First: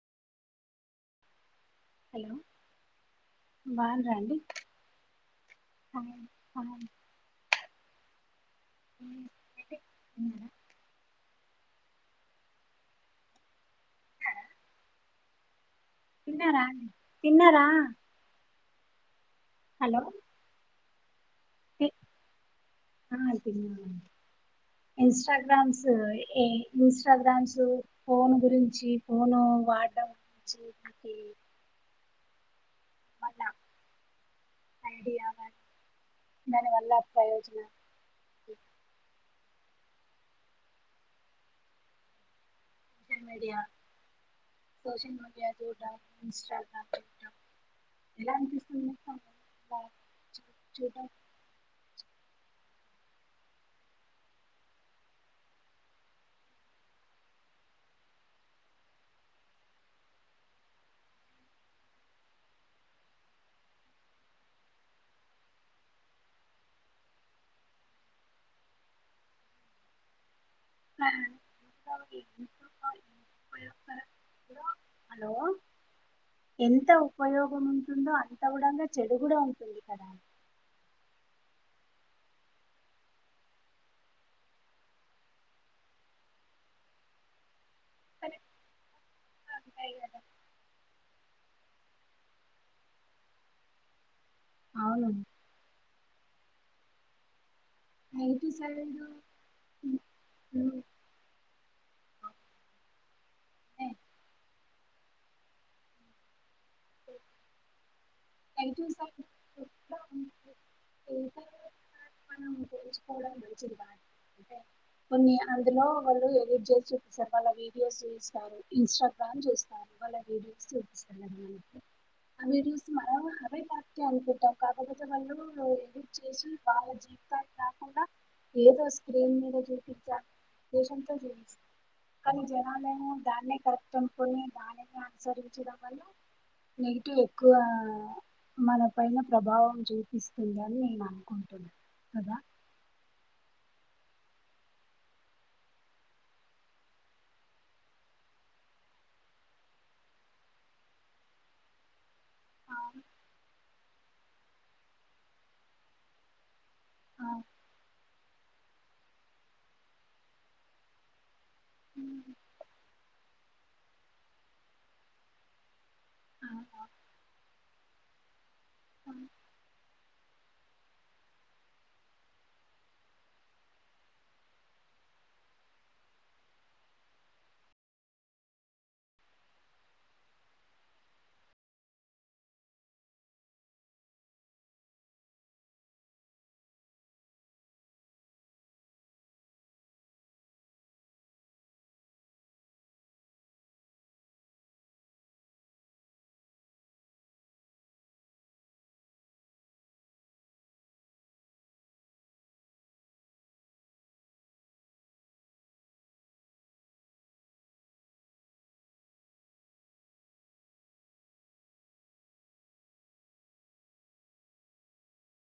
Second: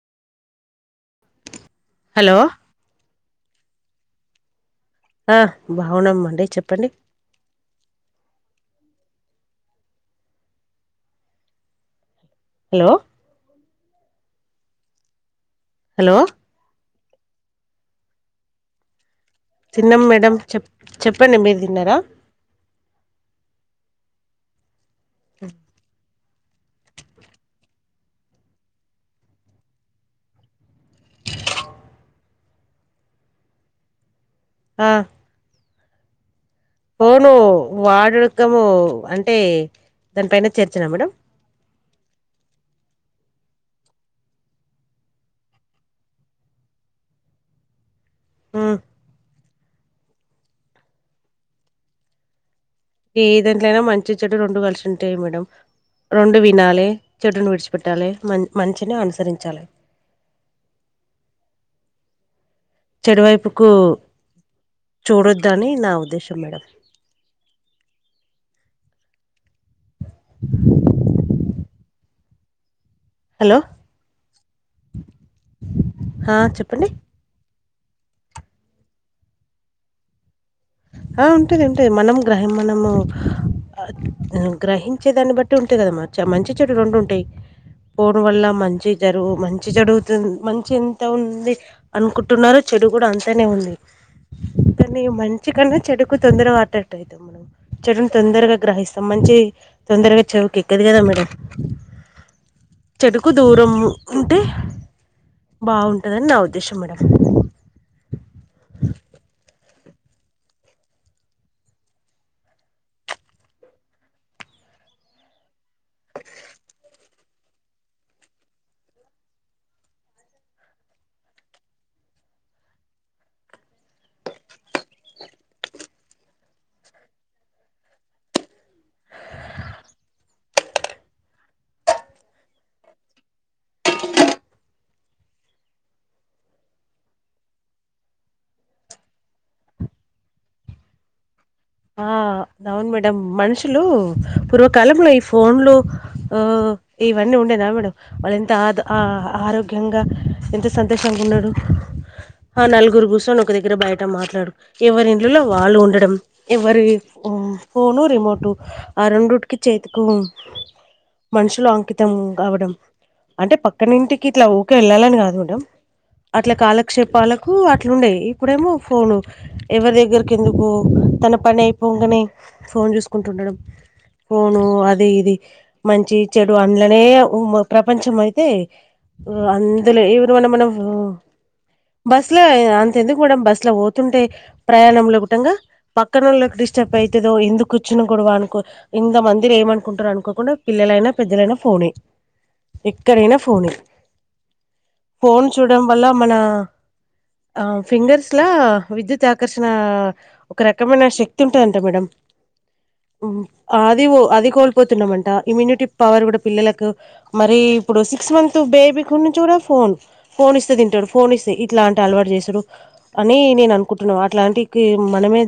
Hello బావున్నారా అండి ఆ బాగున్నామ్మండి చెప్పండి మీరే చెప్పండి మేడం హలో హలో తిన్నారా తిన్నారా తిన్నం మేడం చెప్పండి మీరు తే తిన్నారా తినమండి ఇన్స్టాగ్రామ్స్ ఏ ఇన్స్టాగ్రామ్స్ ఫోన్ గురించి ఫోను వాడడం గురించి వల్ల ఆ ఐడియా దాని వల్ల ఫోను ప్రయోజనాలు వడుకము అంట అంటే దానిపైన చర్చిన మేడం సోషల్ సోషల్ మీడియా చూడడం ఇన్స్టాగ్రామ్ చూడడం ఎలా ఉమ్, అనిపిస్తుంది ఇలాంటివి చూడడం ఏదంట్లోనా మంచి చెడు రెండు కలిసి ఉంటాయి మేడం రెండు వినాలి చెట్టును విడిచిపెట్టాలి మంచిని అనుసరించాలి నో సౌండ్ చెడువైపుకు చూడొద్ద అని నా ఉద్దేశం మేడం నో సౌండ్ ఉ ఆ అలాగే హలో హలో ఆ చెప్పండి ఎంత ఉపయోగం ఉంది ఉంటందో అంత కూడా చెడు కూడా ఉంటుంది కదా అలా ఉంటేది ఏంటే మనం గ్రహం మనము గ్రహించే దాన్ని బట్టి ఉంటాయి కదా మంచి చెడు రెండు ఉంటాయి ఫోన్ వల్ల మంచి జరుగు మంచి జరుగుతు మంచి ఎంత ఉంది అనుకుంటున్నారో చెడు కూడా అంతానే ఉంది కానీ అవును మంచి కన్నా చెడుకు తొందరగా అట్రాక్ట్ అవుతాం మనం చెడుని నెగిటివ్ తొందరగా సైడ్ గ్రహిస్తాం మంచి తొందరగా చెవుకి ఎక్కదు కదా మేడం చెడుకు దూరం ఉంటే బాగుంటుందని నా ఉద్దేశం మేడం సోషల్ మీడియా గురించి తెలుసుకోవడం మంచిది కాదు అంతేనా కొన్ని అందులో వాళ్ళు ఎడిట్ చేసి చూపిస్తారు వీడియోస్ చూస్తారు ఇన్స్టాగ్రామ్ చూస్తారు మన ఎడిట్ చూపిస్తున్నాం వాళ్లకి ఆ వీడియోస్ మనం అవే కరెక్ట్ అనుకుంటాం కాకపోతే వాళ్ళు ఎడిట్ చేసి బాగా చీప్ కాకుండా ఏదో స్క్రీన్ మీద చూపించారు ఉద్దేశంతో చూపిస్తాం కానీ జనాలేమో దాన్ని కరెక్ట్ంకుని దాని అనుసరించడం వలన నెగిటివ్ ఎక్కువ మన పైన ప్రభావం చూపిస్తుంది అని నేను అను ఆ దవున్ మ మ మనుషులు పూర్వకాలంలో ఈ ఫోన్లు ఊ ఇవన్నీ ఉండేదా మేడం వాళ్ళెంత ఆ ఆరోగ్యంగా ఎంత సంతోషంగా ఉన్నారు ఆ నలుగురు కూర్చొని ఒక దగ్గర బయట మాట్లాడు ఎవరి ఇండ్లల్లో వాళ్ళు ఉండడం ఎవరి ఆ, ఫోను రిమోటు ఆ రెండుటికి చేతికు మనుషులు అంకితం కావడం అంటే పక్కనింటికి ఇట్లా ఊకే వెళ్ళాలని కాదు మేడం ఆ, అట్ల కాలక్షేపాలకు అట్లుండేవి ఇప్పుడేమో ఆ. ఫోను ఎవరి దగ్గరకి ఎందుకు తన పని అయిపొంగనే ఫోన్ చూసుకుంటు ఉండడం ఫోను అది ఇది మంచి చెడు అందులోనే ప్రపంచం అయితే ఇక అందులో ఊరోళ్ళ మనము బస్ లో అంత ఎందుకు మేడం బస్ లో పోతుంటే ప్రయాణంలో పోతుండగా పక్కనోళ్లకు డిస్టర్బ్ అయితదో ఎందుకొచ్చిన గొడవ అనుకో ఇంత మందిర ఏమనుకుంటారు అనుకోకుండా పిల్లలు లైనా పెద్దలైనా ఫోను ఎక్కడైనా ఫోను ఫోన్ చూడడం వల్ల మన ఆ ఫింగర్స్ లా విద్యుత్ ఆకర్షణ ఒక రకమైన శక్తి ఉంటుందంట మేడం అది అది కోల్పోతున్నామంట ఇమ్యూనిటీ పవర్ కూడా పిల్లలకు మరి ఇప్పుడు సిక్స్ మంత్ బేబీ కు నుంచి కూడా ఫోన్ ఫోన్ ఇస్తే తింటాడు ఫోన్ ఇస్తే ఇట్లా అంటి అలవాటు చేసారు అని నేను అనుకుంటున్నా అట్లాంటికి